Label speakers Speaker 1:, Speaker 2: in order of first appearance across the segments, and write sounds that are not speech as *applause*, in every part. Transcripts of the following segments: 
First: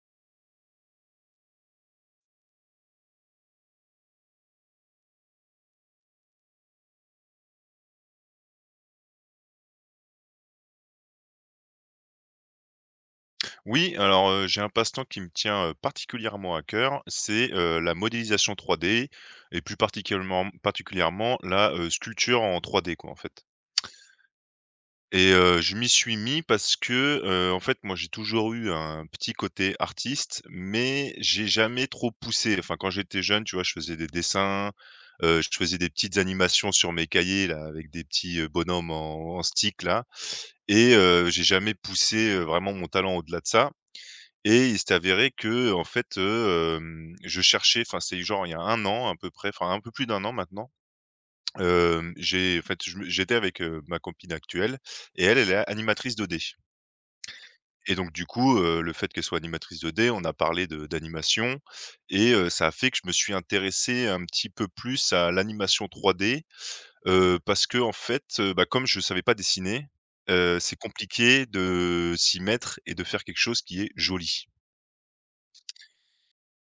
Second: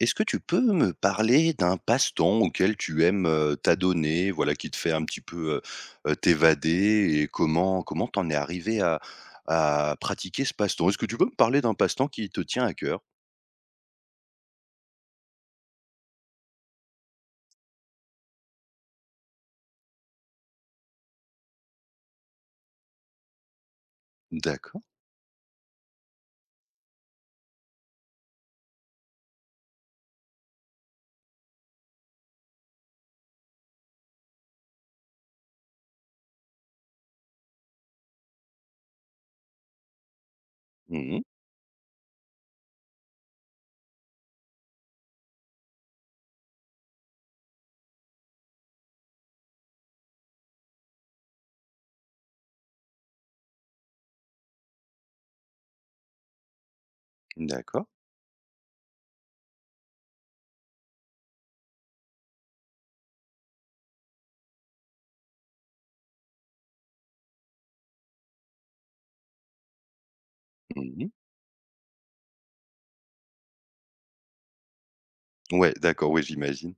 Speaker 1: Est-ce que tu peux me parler d'un passe-temps auquel tu aimes, t'adonner, voilà, qui te fait un petit peu, t'évader et comment t'en es arrivé à pratiquer ce passe-temps? Est-ce que tu peux me parler d'un passe-temps qui te tient à cœur?
Speaker 2: Oui, alors, j'ai un passe-temps qui me tient, particulièrement à cœur, c'est, la modélisation 3D et plus particulièrement la, sculpture en 3D quoi, en fait.
Speaker 1: D'accord.
Speaker 2: Et je m'y suis mis parce que, en fait, moi, j'ai toujours eu un petit côté artiste, mais j'ai jamais trop poussé. Enfin, quand j'étais jeune, tu vois, je faisais des dessins, je faisais des petites animations sur mes cahiers là, avec des petits, bonhommes en stick là. Et
Speaker 1: Mmh.
Speaker 2: j'ai jamais poussé, vraiment mon talent au-delà de ça. Et il s'est avéré que en fait, je cherchais enfin, c'est genre il y a un an à peu près, enfin un peu plus d'un an maintenant, j'ai en fait, je me j'étais avec, ma copine actuelle et elle, elle est animatrice 2D.
Speaker 1: D'accord.
Speaker 2: Et donc du coup, le fait qu'elle soit animatrice 2D, on a parlé de d'animation. Et ça a fait que je me suis intéressé un petit peu plus à l'animation 3D, parce que, en fait, bah, comme je ne savais pas dessiner, c'est
Speaker 1: Mmh.
Speaker 2: compliqué de s'y mettre et de faire quelque chose qui est joli.
Speaker 1: Ouais, d'accord, ouais, j'imagine.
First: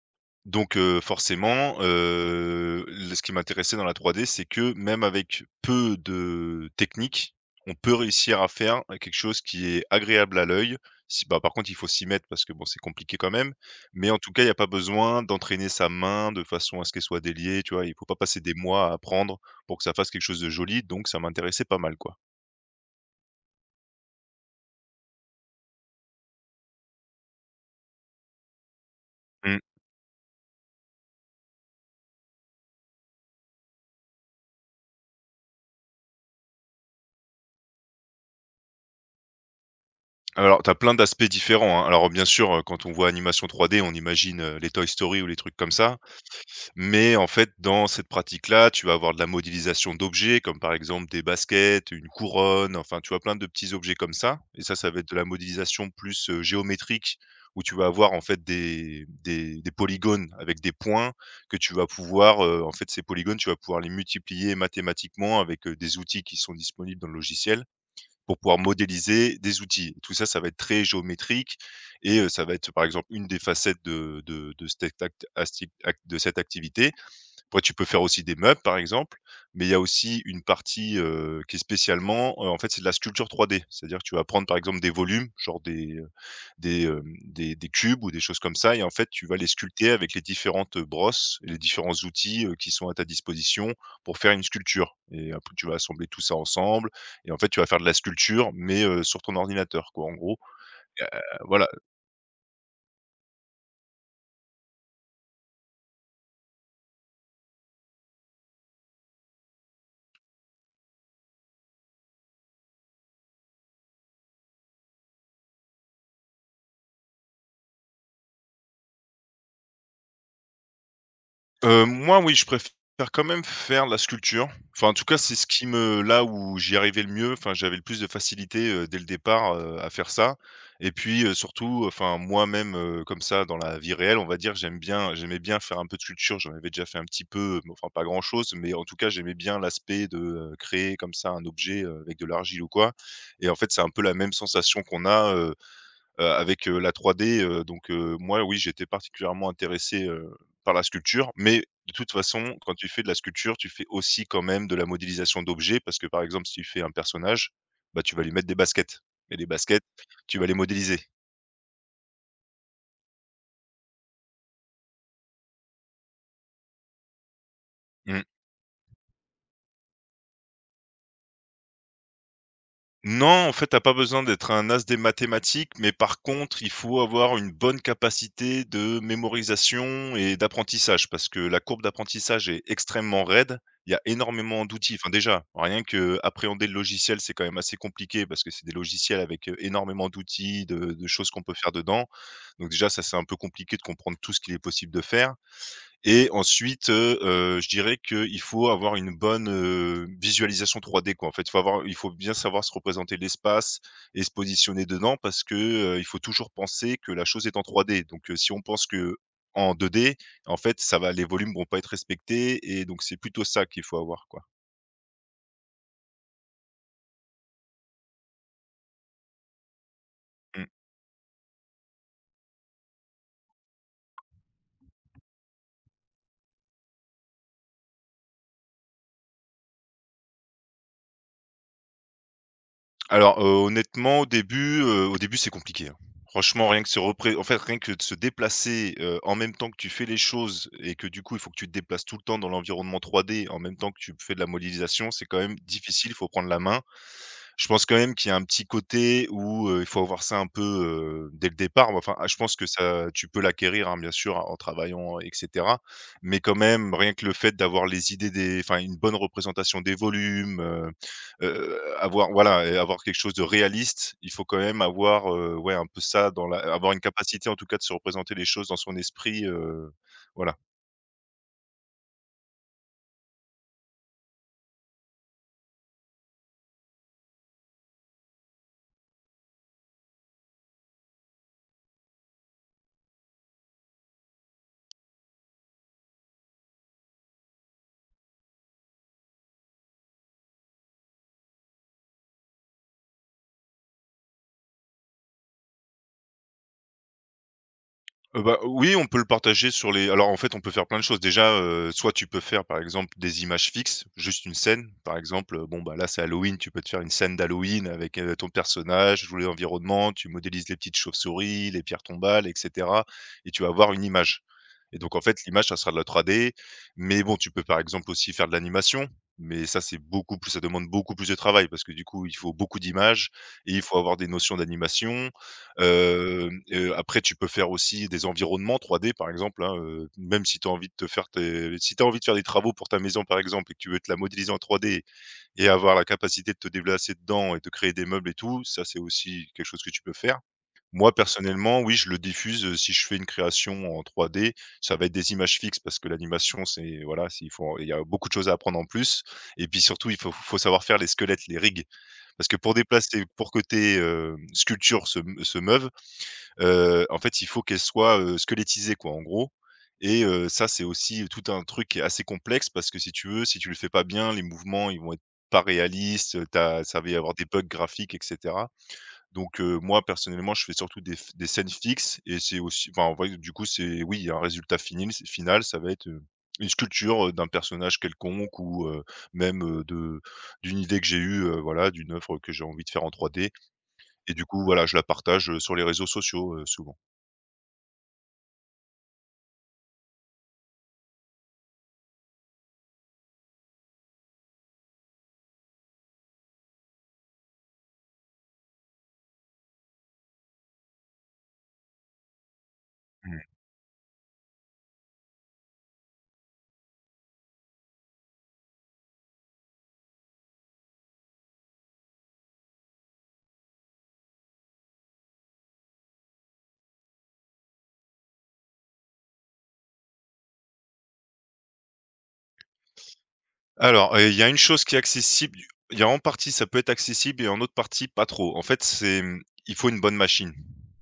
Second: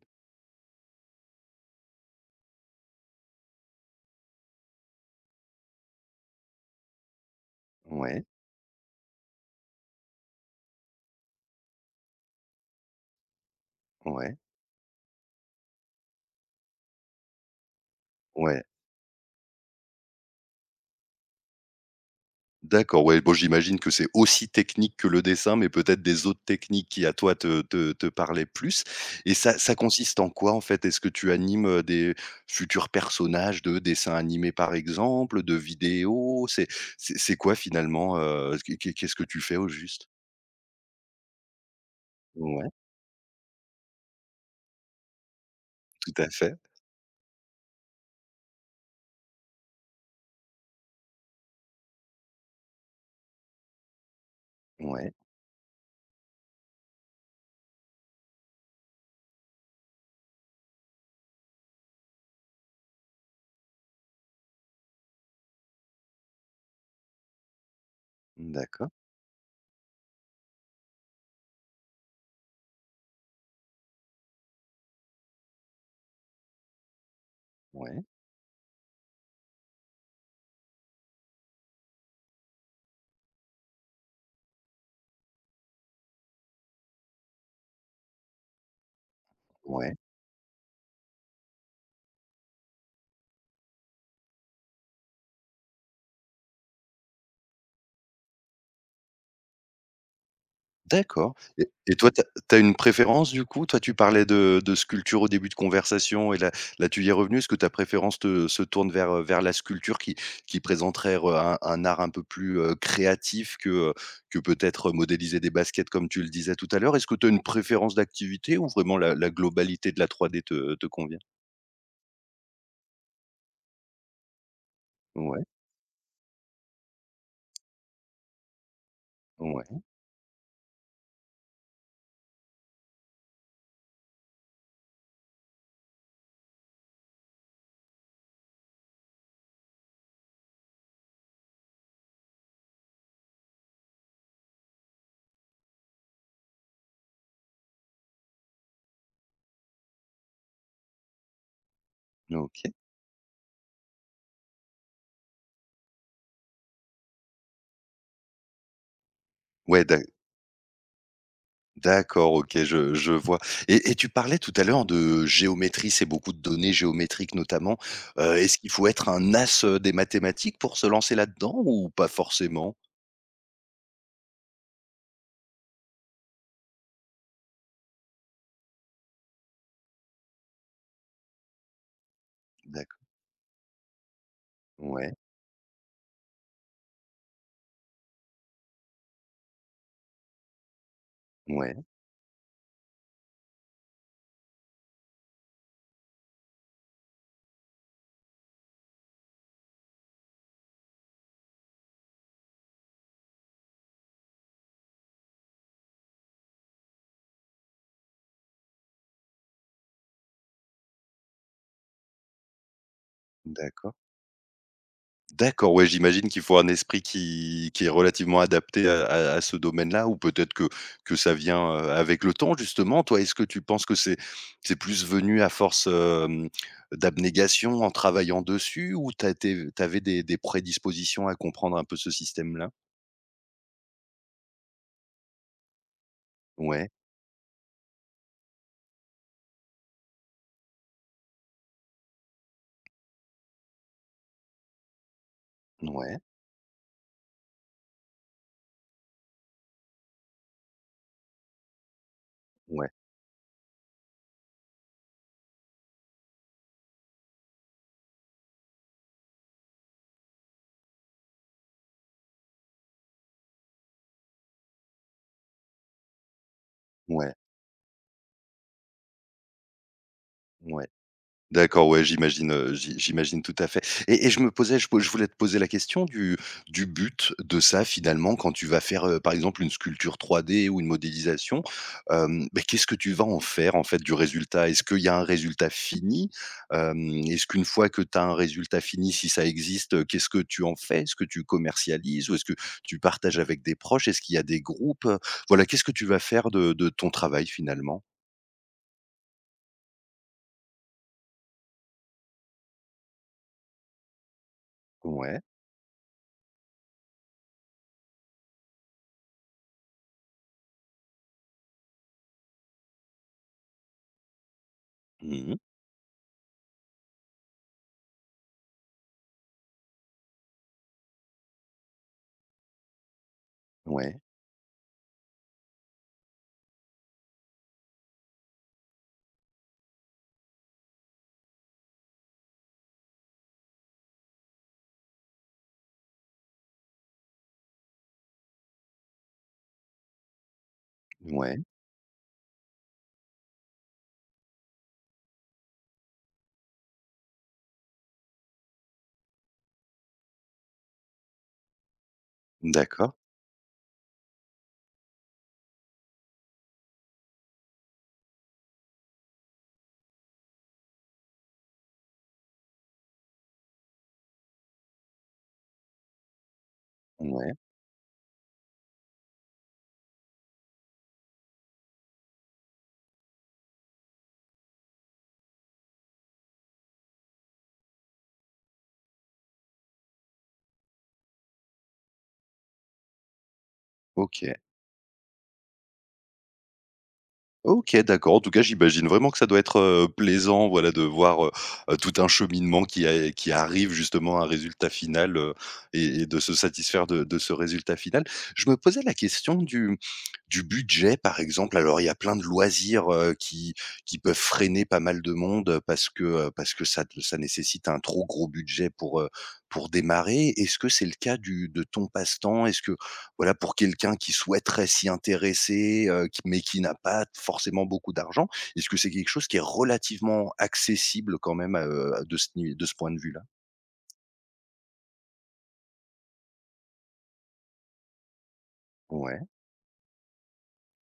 Speaker 2: Donc forcément, l ce qui m'intéressait dans la 3D, c'est que même avec peu de technique, on peut
Speaker 1: Ouais,
Speaker 2: réussir à faire quelque chose qui est agréable à l'œil. Si bah, par contre, il faut s'y mettre parce que bon, c'est compliqué quand même, mais en tout
Speaker 1: ouais,
Speaker 2: cas, il n'y a pas besoin d'entraîner sa main de façon à ce qu'elle soit déliée, tu vois? Il ne faut pas passer des
Speaker 1: ouais.
Speaker 2: mois à apprendre pour que ça fasse quelque chose de joli, donc ça m'intéressait pas mal, quoi.
Speaker 1: D'accord, ouais, bon, j'imagine que c'est aussi technique que le dessin, mais peut-être des autres techniques qui à toi te parlaient plus. Et ça
Speaker 2: Mmh.
Speaker 1: ça consiste en quoi, en fait? Est-ce que tu animes, des futurs personnages de dessins animés, par exemple, de vidéos? C'est c'est quoi finalement, qu'est-ce que tu fais au juste?
Speaker 2: Alors, tu as plein d'aspects différents, hein. Alors, bien sûr,
Speaker 1: Ouais,
Speaker 2: quand on voit animation 3D, on imagine, les Toy Story ou les trucs comme ça.
Speaker 1: tout à fait.
Speaker 2: Mais en fait, dans cette pratique-là, tu vas avoir de la modélisation d'objets comme par exemple des baskets, une couronne, enfin tu vois plein de petits objets comme ça, et ça, ça va être
Speaker 1: Ouais,
Speaker 2: de la modélisation plus, géométrique, où tu vas avoir en fait des des polygones avec des points que tu vas pouvoir, en fait ces polygones, tu vas pouvoir les multiplier mathématiquement avec, des outils qui sont disponibles dans le logiciel pour pouvoir
Speaker 1: d'accord.
Speaker 2: modéliser des outils. Tout ça, ça va être très géométrique. Et ça va être par exemple une des facettes de cette activité. Après tu peux faire
Speaker 1: Ouais,
Speaker 2: aussi des meubles, par exemple, mais il y a aussi une partie, qui est spécialement, en fait, c'est de la sculpture 3D. C'est-à-dire que tu vas prendre, par exemple, des volumes, genre des, des cubes ou des choses comme ça, et en fait, tu vas les sculpter
Speaker 1: ouais.
Speaker 2: avec les différentes brosses et les différents outils, qui sont à ta disposition pour faire une sculpture. Et après tu vas assembler tout ça ensemble et en fait, tu vas faire de la sculpture mais, sur ton ordinateur, quoi, en gros. Heu,
Speaker 1: D'accord. Et
Speaker 2: voilà.
Speaker 1: toi, tu as une préférence du coup? Toi, tu parlais de sculpture au début de conversation et là, tu y es revenu. Est-ce que ta préférence te se tourne vers, vers la sculpture qui présenterait re un art un peu plus, créatif que peut-être modéliser des baskets comme tu le disais tout à l'heure? Est-ce que tu as une préférence d'activité ou vraiment la globalité de la 3D te convient?
Speaker 2: Moi oui, je préfère quand même faire la sculpture. Enfin, en tout cas, c'est
Speaker 1: Ouais,
Speaker 2: ce qui me là où j'y arrivais le mieux, enfin, j'avais le plus de facilité, dès le départ,
Speaker 1: ouais,
Speaker 2: à faire ça. Et puis, surtout, enfin, moi-même, comme ça, dans la vie réelle, on va dire, j'aimais bien faire un peu de sculpture. J'en avais déjà fait un petit peu, mais enfin, pas grand-chose, mais en tout cas, j'aimais bien l'aspect de, créer comme ça un objet, avec de l'argile ou quoi. Et en fait, c'est un peu la même sensation qu'on a, avec, la 3D, donc moi oui, j'étais particulièrement intéressé, par la sculpture, mais de toute façon,
Speaker 1: OK.
Speaker 2: quand tu fais de la sculpture, tu fais aussi quand même de la modélisation d'objets parce que, par exemple, si tu fais un personnage, bah, tu vas lui mettre des baskets et les
Speaker 1: Ouais,
Speaker 2: baskets,
Speaker 1: d'ac.
Speaker 2: tu vas les modéliser.
Speaker 1: D'accord, OK, je vois. Et tu parlais tout à l'heure de géométrie, c'est beaucoup de données géométriques notamment.
Speaker 2: Mmh.
Speaker 1: Est-ce qu'il faut être un as, des mathématiques pour se lancer là-dedans ou pas forcément?
Speaker 2: Non, en fait, t'as pas besoin d'être un as des mathématiques, mais par contre, il faut avoir une bonne capacité de mémorisation et d'apprentissage parce que la courbe d'apprentissage est
Speaker 1: D'accord.
Speaker 2: extrêmement raide. Il y a énormément d'outils. Enfin,
Speaker 1: Ouais,
Speaker 2: déjà, rien que appréhender le logiciel, c'est quand même assez compliqué parce que c'est des logiciels avec énormément d'outils, de choses qu'on peut faire
Speaker 1: ouais,
Speaker 2: dedans. Donc déjà, ça, c'est un peu compliqué de comprendre tout ce qu'il est possible de faire. Et ensuite, je dirais qu'il faut avoir une bonne, visualisation 3D, quoi. En fait, il faut bien savoir se représenter l'espace et se positionner dedans parce que, il faut toujours penser que la chose est en 3D. Donc, si on pense qu'en 2D, en fait, ça va les volumes vont pas être respectés, et donc c'est plutôt ça qu'il
Speaker 1: d'accord.
Speaker 2: faut avoir, quoi.
Speaker 1: D'accord, ouais, j'imagine qu'il faut un esprit qui est relativement adapté à ce domaine-là, ou peut-être que ça vient, avec le temps justement. Toi, est-ce que tu penses que c'est plus venu à force, d'abnégation en travaillant dessus, ou tu avais des prédispositions à comprendre un peu ce système-là?
Speaker 2: Alors, honnêtement, au début, c'est compliqué, hein. Franchement, rien que
Speaker 1: Ouais,
Speaker 2: se repré en fait, rien que de se déplacer, en même temps que tu fais les choses et que, du coup, il faut que tu te déplaces tout le temps dans l'environnement 3D, en même temps que tu fais de la modélisation, c'est quand même difficile. Il
Speaker 1: ouais,
Speaker 2: faut prendre la main. Je pense quand même qu'il y a un petit côté où, il faut avoir ça un peu, dès le départ. Enfin, ah, je pense que
Speaker 1: ouais,
Speaker 2: ça tu peux l'acquérir, hein, bien sûr, en travaillant et cetera. Mais quand même, rien que le fait d'avoir les idées des enfin, une bonne représentation des volumes, avoir voilà, et avoir quelque chose de réaliste, il faut quand même avoir, ouais un peu ça dans la avoir une
Speaker 1: ouais,
Speaker 2: capacité en tout cas de se représenter les choses dans son esprit, voilà.
Speaker 1: ouais. D'accord, ouais, j'imagine, j'imagine tout à fait. Et je me posais, je voulais te poser la question du but de ça finalement, quand tu vas faire, par exemple une sculpture 3D ou une modélisation, beh, qu'est-ce que tu vas en faire en fait du résultat? Est-ce qu'il y a un résultat fini? Est-ce qu'une fois que tu as un résultat fini, si ça existe, qu'est-ce que tu en fais? Est-ce que tu commercialises, ou est-ce que tu partages avec des proches? Est-ce qu'il y a des groupes? Voilà, qu'est-ce que tu vas faire de ton travail finalement?
Speaker 2: Bah, oui, on peut le partager sur les alors, en fait, on peut faire plein de choses. Déjà, soit tu peux faire, par exemple, des images fixes, juste une scène. Par
Speaker 1: Ouais.
Speaker 2: exemple, bon, bah, là, c'est Halloween, tu peux te faire une scène d'Halloween avec, ton personnage ou l'environnement, tu modélises les petites chauves-souris, les pierres tombales et cetera, et tu vas avoir une image. Et donc, en fait,
Speaker 1: Mmh.
Speaker 2: l'image, ça sera de la 3D mais bon, tu peux, par exemple, aussi faire de l'animation, mais ça, c'est beaucoup plus ça demande beaucoup plus de travail parce que, du coup, il faut beaucoup d'images et il faut avoir
Speaker 1: Ouais.
Speaker 2: des notions d'animation. Après tu peux faire aussi des environnements 3D par exemple, hein, même si tu as envie de te faire tes si tu as envie de faire des travaux pour ta maison par exemple et que tu veux te la modéliser en 3D et avoir la capacité de te déplacer dedans et de créer des meubles et tout, ça c'est aussi quelque chose que tu peux faire. Moi
Speaker 1: Ouais.
Speaker 2: personnellement, oui, je le diffuse, si je fais une création en 3D, ça va être des images fixes parce que l'animation c'est voilà, c'est il faut il y a beaucoup de choses à apprendre en plus. Et puis surtout il faut savoir faire les squelettes, les rigs, parce que
Speaker 1: D'accord.
Speaker 2: pour que tes, sculptures se meuvent, en fait, il faut qu'elle soit, squelettisée quoi, en gros. Et ça, c'est aussi tout un truc qui est assez complexe parce que si tu veux, si tu le fais pas bien, les mouvements, ils vont être pas réalistes. T'as, ça va y avoir des
Speaker 1: Ouais,
Speaker 2: bugs graphiques et cetera. Donc moi, personnellement, je fais surtout des scènes fixes. Et c'est aussi enfin, en vrai, du coup, c'est oui, un résultat fini final, ça va être, une sculpture, d'un personnage quelconque ou même, de d'une idée que j'ai eue, voilà, d'une œuvre que j'ai envie de faire en 3D. Et du
Speaker 1: OK.
Speaker 2: coup, voilà, je la partage, sur les réseaux sociaux, souvent.
Speaker 1: OK, d'accord. En tout cas, j'imagine vraiment que ça doit être, plaisant, voilà, de voir, tout un cheminement qui arrive justement à un résultat final, et de se satisfaire de ce résultat final. Je me posais la question du budget, par exemple. Alors, il y a plein de loisirs,
Speaker 2: Mmh.
Speaker 1: qui peuvent freiner pas mal de monde, parce que, ça nécessite un trop gros budget pour démarrer. Est-ce que c'est le cas du de ton passe-temps? Est-ce que... Voilà, pour quelqu'un qui souhaiterait s'y intéresser, qui mais qui n'a pas forcément beaucoup d'argent. Est-ce que c'est quelque chose qui est relativement accessible quand même, de ce ni de ce point de vue-là?
Speaker 2: Alors, il y a une chose qui est accessible, il y a en partie ça peut être accessible et en autre partie pas trop. En fait, c'est,
Speaker 1: Ouais,
Speaker 2: mmh, il faut une bonne machine.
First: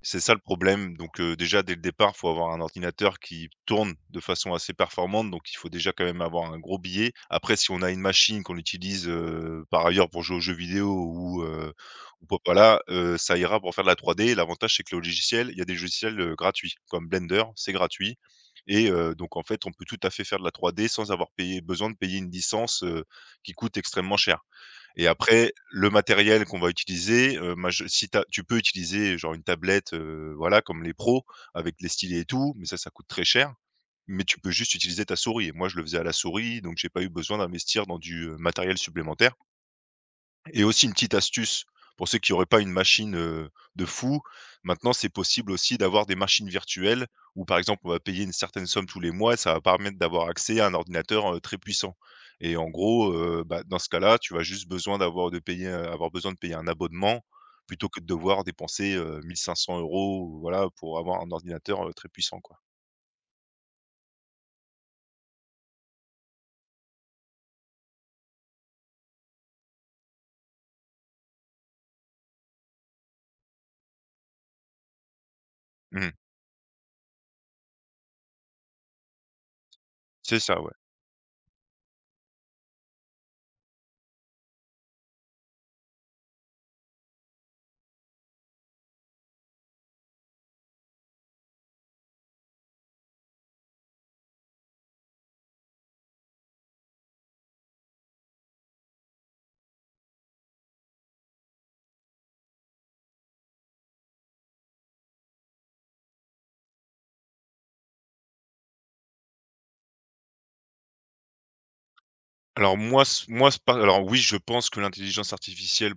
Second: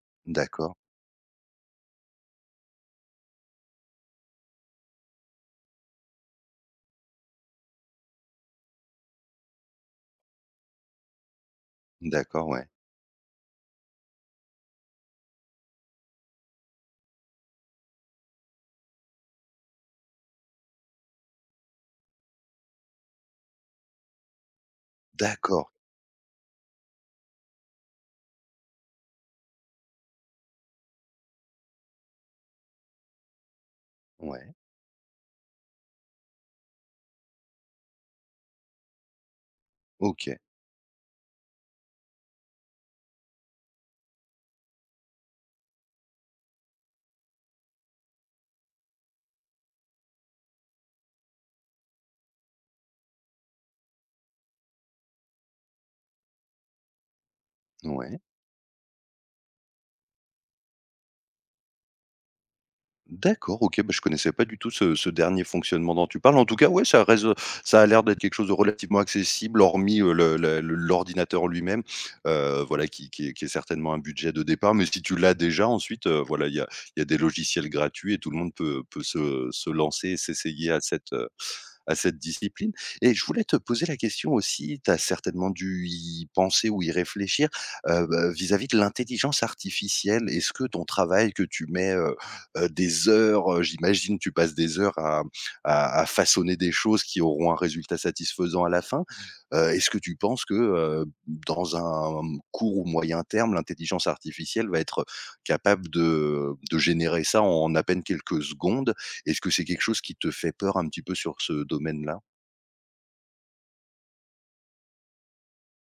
Speaker 2: C'est ça le
Speaker 1: d'accord,
Speaker 2: problème. Donc déjà dès le départ, il faut avoir un ordinateur qui tourne de façon assez performante, donc il faut déjà quand même avoir un gros billet. Après si on a une machine qu'on utilise, par ailleurs pour jouer aux jeux vidéo ou pour
Speaker 1: d'accord, ouais.
Speaker 2: voilà, ça ira pour faire de la 3D. L'avantage c'est que le logiciel, il y a des logiciels, gratuits comme Blender, c'est gratuit donc en fait, on peut tout à fait faire de la 3D sans avoir payé besoin de payer une licence qui coûte extrêmement cher, et après
Speaker 1: D'accord,
Speaker 2: le matériel qu'on va utiliser, maj si tu peux utiliser genre une tablette, voilà, comme les pros avec les stylés et tout, mais ça coûte très cher, mais tu peux
Speaker 1: ouais,
Speaker 2: juste utiliser ta souris, et moi je le faisais à la souris, donc j'ai pas eu besoin d'investir dans du, matériel supplémentaire.
Speaker 1: OK,
Speaker 2: Et aussi une petite astuce, pour ceux qui n'auraient pas une machine, de fou, maintenant c'est possible aussi d'avoir des machines virtuelles où par exemple on va payer une certaine somme tous les mois et ça va permettre d'avoir accès à un ordinateur, très puissant. Et en gros, bah, dans ce cas-là, tu vas juste besoin d'avoir de payer, avoir besoin de payer un abonnement plutôt que de
Speaker 1: ouais.
Speaker 2: devoir dépenser, 1 500 € ou voilà, pour avoir un ordinateur, très puissant quoi.
Speaker 1: D'accord, OK, bah, je connaissais pas du tout ce dernier fonctionnement dont tu parles. En tout cas, ouais, ça reste, ça a l'air d'être quelque chose de relativement accessible, hormis, le l'ordinateur lui-même, voilà, qui qui est certainement un budget de départ. Mais si tu l'as déjà, ensuite,
Speaker 2: Mmh.
Speaker 1: voilà, il y a des logiciels gratuits et tout le monde peut se lancer et
Speaker 2: C'est ça,
Speaker 1: s'essayer
Speaker 2: ouais.
Speaker 1: à cette discipline. Et je voulais te poser la question aussi, tu as certainement dû y penser ou y réfléchir, bah, vis-à-vis de l'intelligence artificielle. Est-ce que ton travail que tu mets, des heures, j'imagine tu passes des heures à façonner des choses qui auront un résultat satisfaisant à la fin. Est-ce que tu penses que, dans un court ou moyen terme, l'intelligence artificielle va être capable de générer ça en à peine quelques secondes? Est-ce que c'est quelque chose qui te fait peur un petit peu sur ce domaine-là?
Speaker 2: Alors moi s pas alors oui, je pense que l'intelligence artificielle,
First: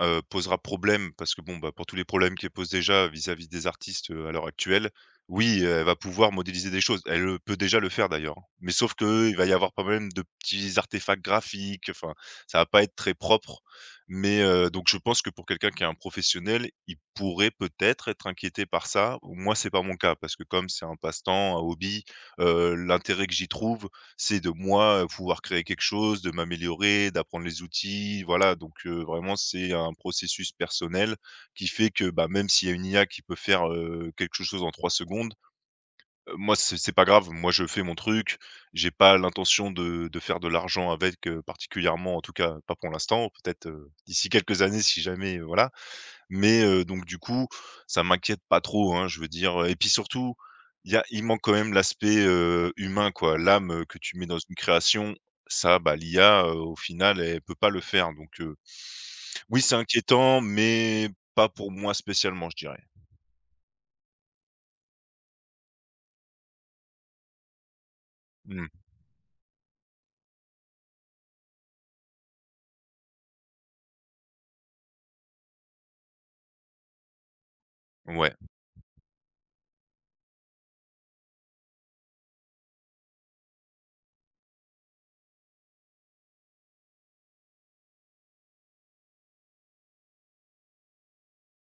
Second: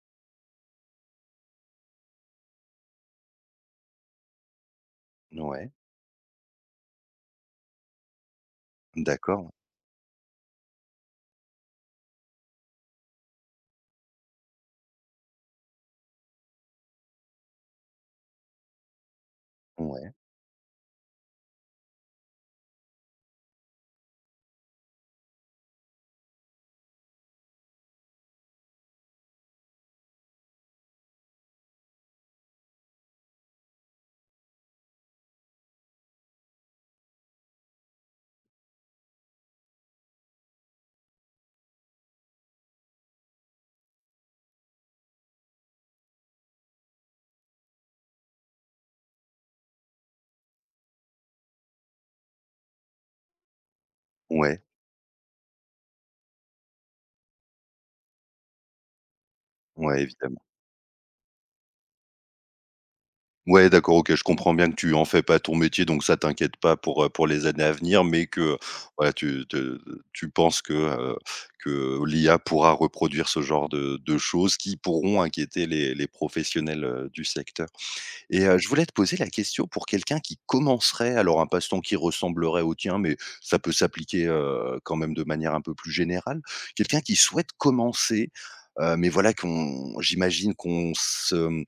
Speaker 2: posera problème parce que bon, bah, pour tous les problèmes qu'elle pose déjà vis-à-vis des artistes, à l'heure actuelle, oui,
Speaker 1: Ouais,
Speaker 2: elle va pouvoir modéliser des choses. Elle, peut déjà le faire d'ailleurs, hein, mais sauf que il va
Speaker 1: d'accord.
Speaker 2: y avoir pas même de petits artefacts graphiques, enfin, ça va pas être très propre, mais donc je pense que pour quelqu'un qui est un professionnel, il pourrait peut-être être inquiété par ça. Moi, c'est pas mon
Speaker 1: Ouais,
Speaker 2: cas parce que comme c'est un passe-temps, un hobby, l'intérêt que j'y trouve, c'est de moi, pouvoir créer quelque chose, de m'améliorer, d'apprendre les outils, voilà, donc vraiment c'est un processus personnel qui fait que, bah, même s'il y a une IA qui peut faire, quelque chose en 3 secondes, moi c'est pas grave. Moi je fais mon truc, j'ai pas l'intention de faire de l'argent avec, particulièrement en tout cas pas pour l'instant. Peut-être, d'ici quelques années si jamais, voilà, mais donc du coup, ça m'inquiète pas trop, hein, je veux dire, et puis surtout, il y a il manque quand même l'aspect, humain quoi. L'âme, que tu mets dans une
Speaker 1: ouais,
Speaker 2: création, ça, bah, l'IA, au final, elle peut pas le faire, donc oui, c'est
Speaker 1: ouais,
Speaker 2: inquiétant,
Speaker 1: évidemment.
Speaker 2: mais pas pour moi spécialement, je dirais.
Speaker 1: Ouais, d'accord, OK, je comprends bien que tu en fais pas ton métier, donc ça t'inquiète pas pour, pour les années à venir, mais que
Speaker 2: Mmh,
Speaker 1: voilà, tu penses que l'IA pourra reproduire ce genre de choses qui pourront inquiéter les professionnels, du secteur.
Speaker 2: ouais.
Speaker 1: Et je voulais te poser la question pour quelqu'un qui commencerait, alors un passe-temps qui ressemblerait au tien, mais ça peut s'appliquer, quand même de manière un peu plus générale. Quelqu'un qui souhaite commencer, mais voilà qu'on j'imagine qu'on se mmh,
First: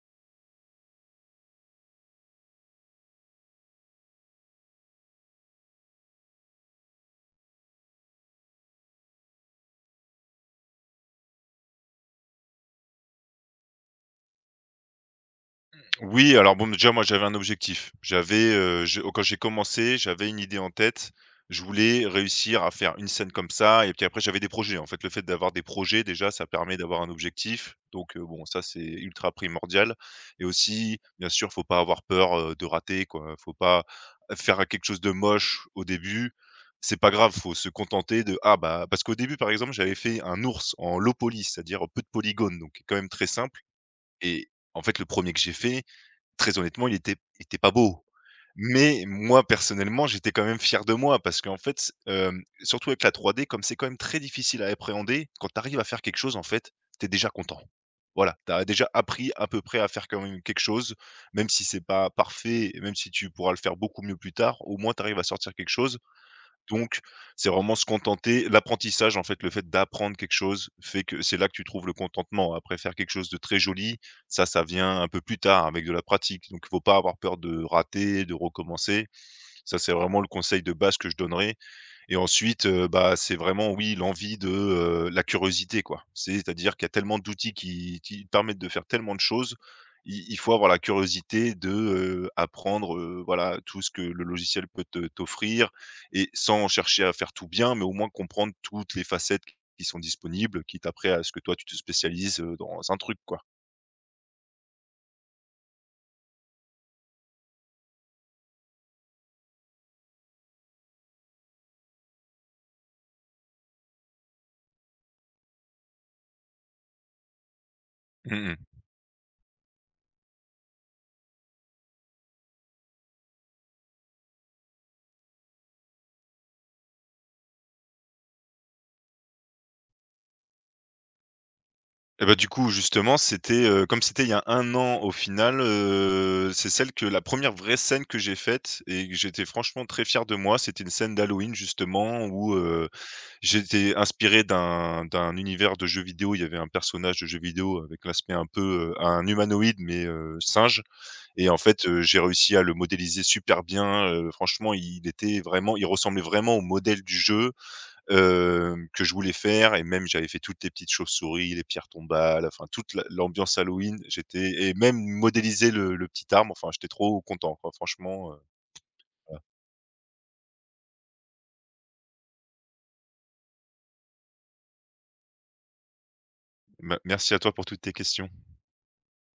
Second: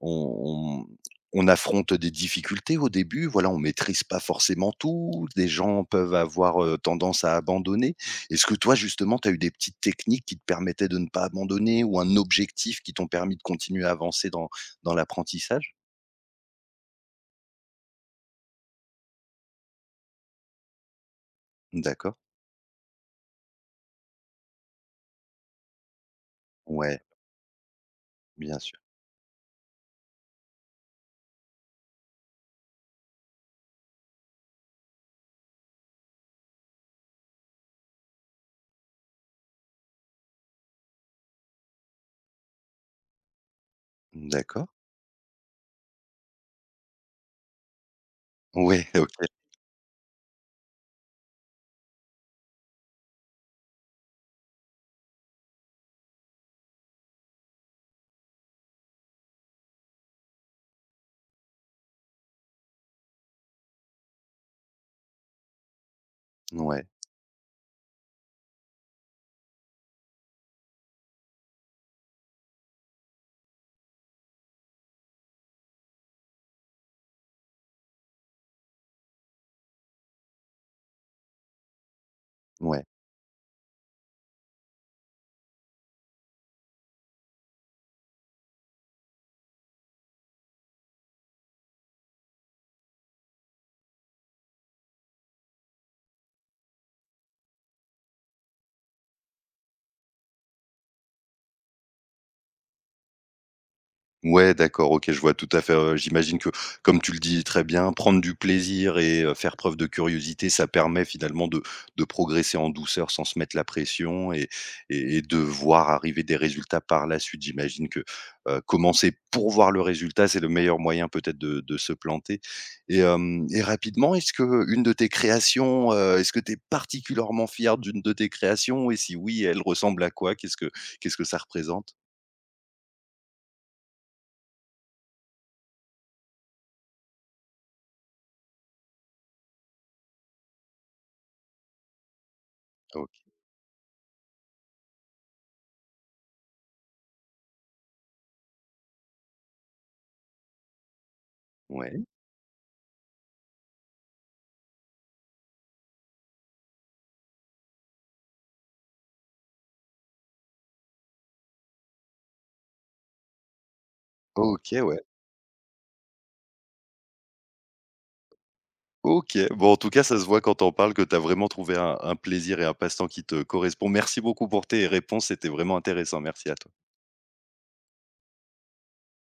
Speaker 1: on on on affronte des difficultés au début, voilà, on maîtrise pas forcément tout, des gens peuvent avoir, tendance à abandonner. Est-ce que toi justement, tu as eu des petites techniques qui te permettaient de ne pas abandonner, ou un objectif qui t'ont permis de continuer à avancer dans l'apprentissage?
Speaker 2: Oui, alors bon, déjà, moi, j'avais un objectif. J'avais, je quand j'ai commencé, j'avais une idée en tête. Je voulais
Speaker 1: D'accord.
Speaker 2: réussir à faire une scène comme ça, et puis après, j'avais des projets. En fait, le fait d'avoir des projets, déjà, ça permet
Speaker 1: Ouais,
Speaker 2: d'avoir un objectif. Donc, bon,
Speaker 1: bien
Speaker 2: ça,
Speaker 1: sûr.
Speaker 2: c'est ultra primordial, et aussi, bien sûr, faut pas avoir peur, de rater, quoi. Faut pas faire quelque chose de moche au début. C'est pas grave, faut se contenter de, ah, bah, parce qu'au début, par exemple, j'avais fait un ours en low poly, c'est-à-dire peu de polygones, donc quand même très simple. Et
Speaker 1: D'accord.
Speaker 2: en fait, le premier que j'ai fait très honnêtement, il était pas beau.
Speaker 1: Ouais,
Speaker 2: Mais
Speaker 1: *laughs* OK.
Speaker 2: moi, personnellement, j'étais quand même fier de moi parce qu'en fait, s surtout avec la 3D, comme c'est quand même très difficile à appréhender, quand tu arrives à faire quelque chose, en fait, tu es déjà content. Voilà, tu as déjà appris à peu près à faire quand même quelque chose, même si c'est pas parfait, même si tu pourras le faire beaucoup mieux plus tard, au moins tu arrives à sortir quelque chose.
Speaker 1: Ouais,
Speaker 2: Donc, c'est vraiment se contenter. L'apprentissage, en fait, le fait d'apprendre quelque chose fait que c'est là que tu trouves le contentement. Après, faire quelque chose de très joli, ça vient un peu plus tard avec de la pratique. Donc, il ne faut pas avoir peur de rater, de recommencer. Ça, c'est vraiment le conseil de base que je donnerais. Et ensuite,
Speaker 1: ouais.
Speaker 2: bah, c'est vraiment, oui, l'envie de, la curiosité, quoi. C'est-à-dire qu'il y a tellement d'outils qui permettent de faire tellement de choses, i il faut avoir la curiosité de, apprendre, voilà, tout ce que le logiciel peut te t'offrir, et sans chercher à faire tout bien, mais au moins comprendre toutes les facettes qui sont disponibles, quitte après à ce que toi, tu te spécialises, dans un truc, quoi.
Speaker 1: Ouais, d'accord, OK, je vois tout à fait, j'imagine que, comme tu le dis très bien, prendre du plaisir et faire preuve de curiosité, ça permet finalement de progresser en douceur sans se mettre la pression, et de voir arriver des résultats par la suite. J'imagine que,
Speaker 2: Mmh.
Speaker 1: commencer pour voir le résultat, c'est le meilleur moyen peut-être de se planter. Et hem et rapidement, est-ce que une de tes créations, est-ce que tu es particulièrement fier d'une de tes créations, et si oui, elle ressemble à quoi? Qu'est-ce que ça représente?
Speaker 2: Et bah, du coup, justement, c'était, comme c'était il y a un an, au final, c'est celle que la première vraie scène que j'ai faite et que j'étais franchement très fier de moi. C'était une scène d'Halloween justement où,
Speaker 1: OK.
Speaker 2: j'étais inspiré d'un univers de jeux vidéo. Il y avait un personnage de jeu vidéo avec l'aspect un peu, un humanoïde mais, singe, et en fait,
Speaker 1: Ouais.
Speaker 2: j'ai réussi à le modéliser super bien, franchement il ressemblait vraiment au modèle du jeu, que je voulais faire, et même j'avais fait toutes les petites chauves-souris, les pierres tombales, enfin toute la l'ambiance Halloween, j'étais et
Speaker 1: OK,
Speaker 2: même
Speaker 1: ouais.
Speaker 2: modéliser le petit arbre, enfin j'étais trop content quoi, franchement,
Speaker 1: OK.
Speaker 2: voilà.
Speaker 1: Bon, en tout cas, ça se voit quand on en parles que tu as vraiment trouvé un plaisir et un passe-temps qui te correspond. Merci beaucoup pour tes réponses, c'était vraiment intéressant. Merci à toi.
Speaker 2: Me merci à toi pour toutes tes questions.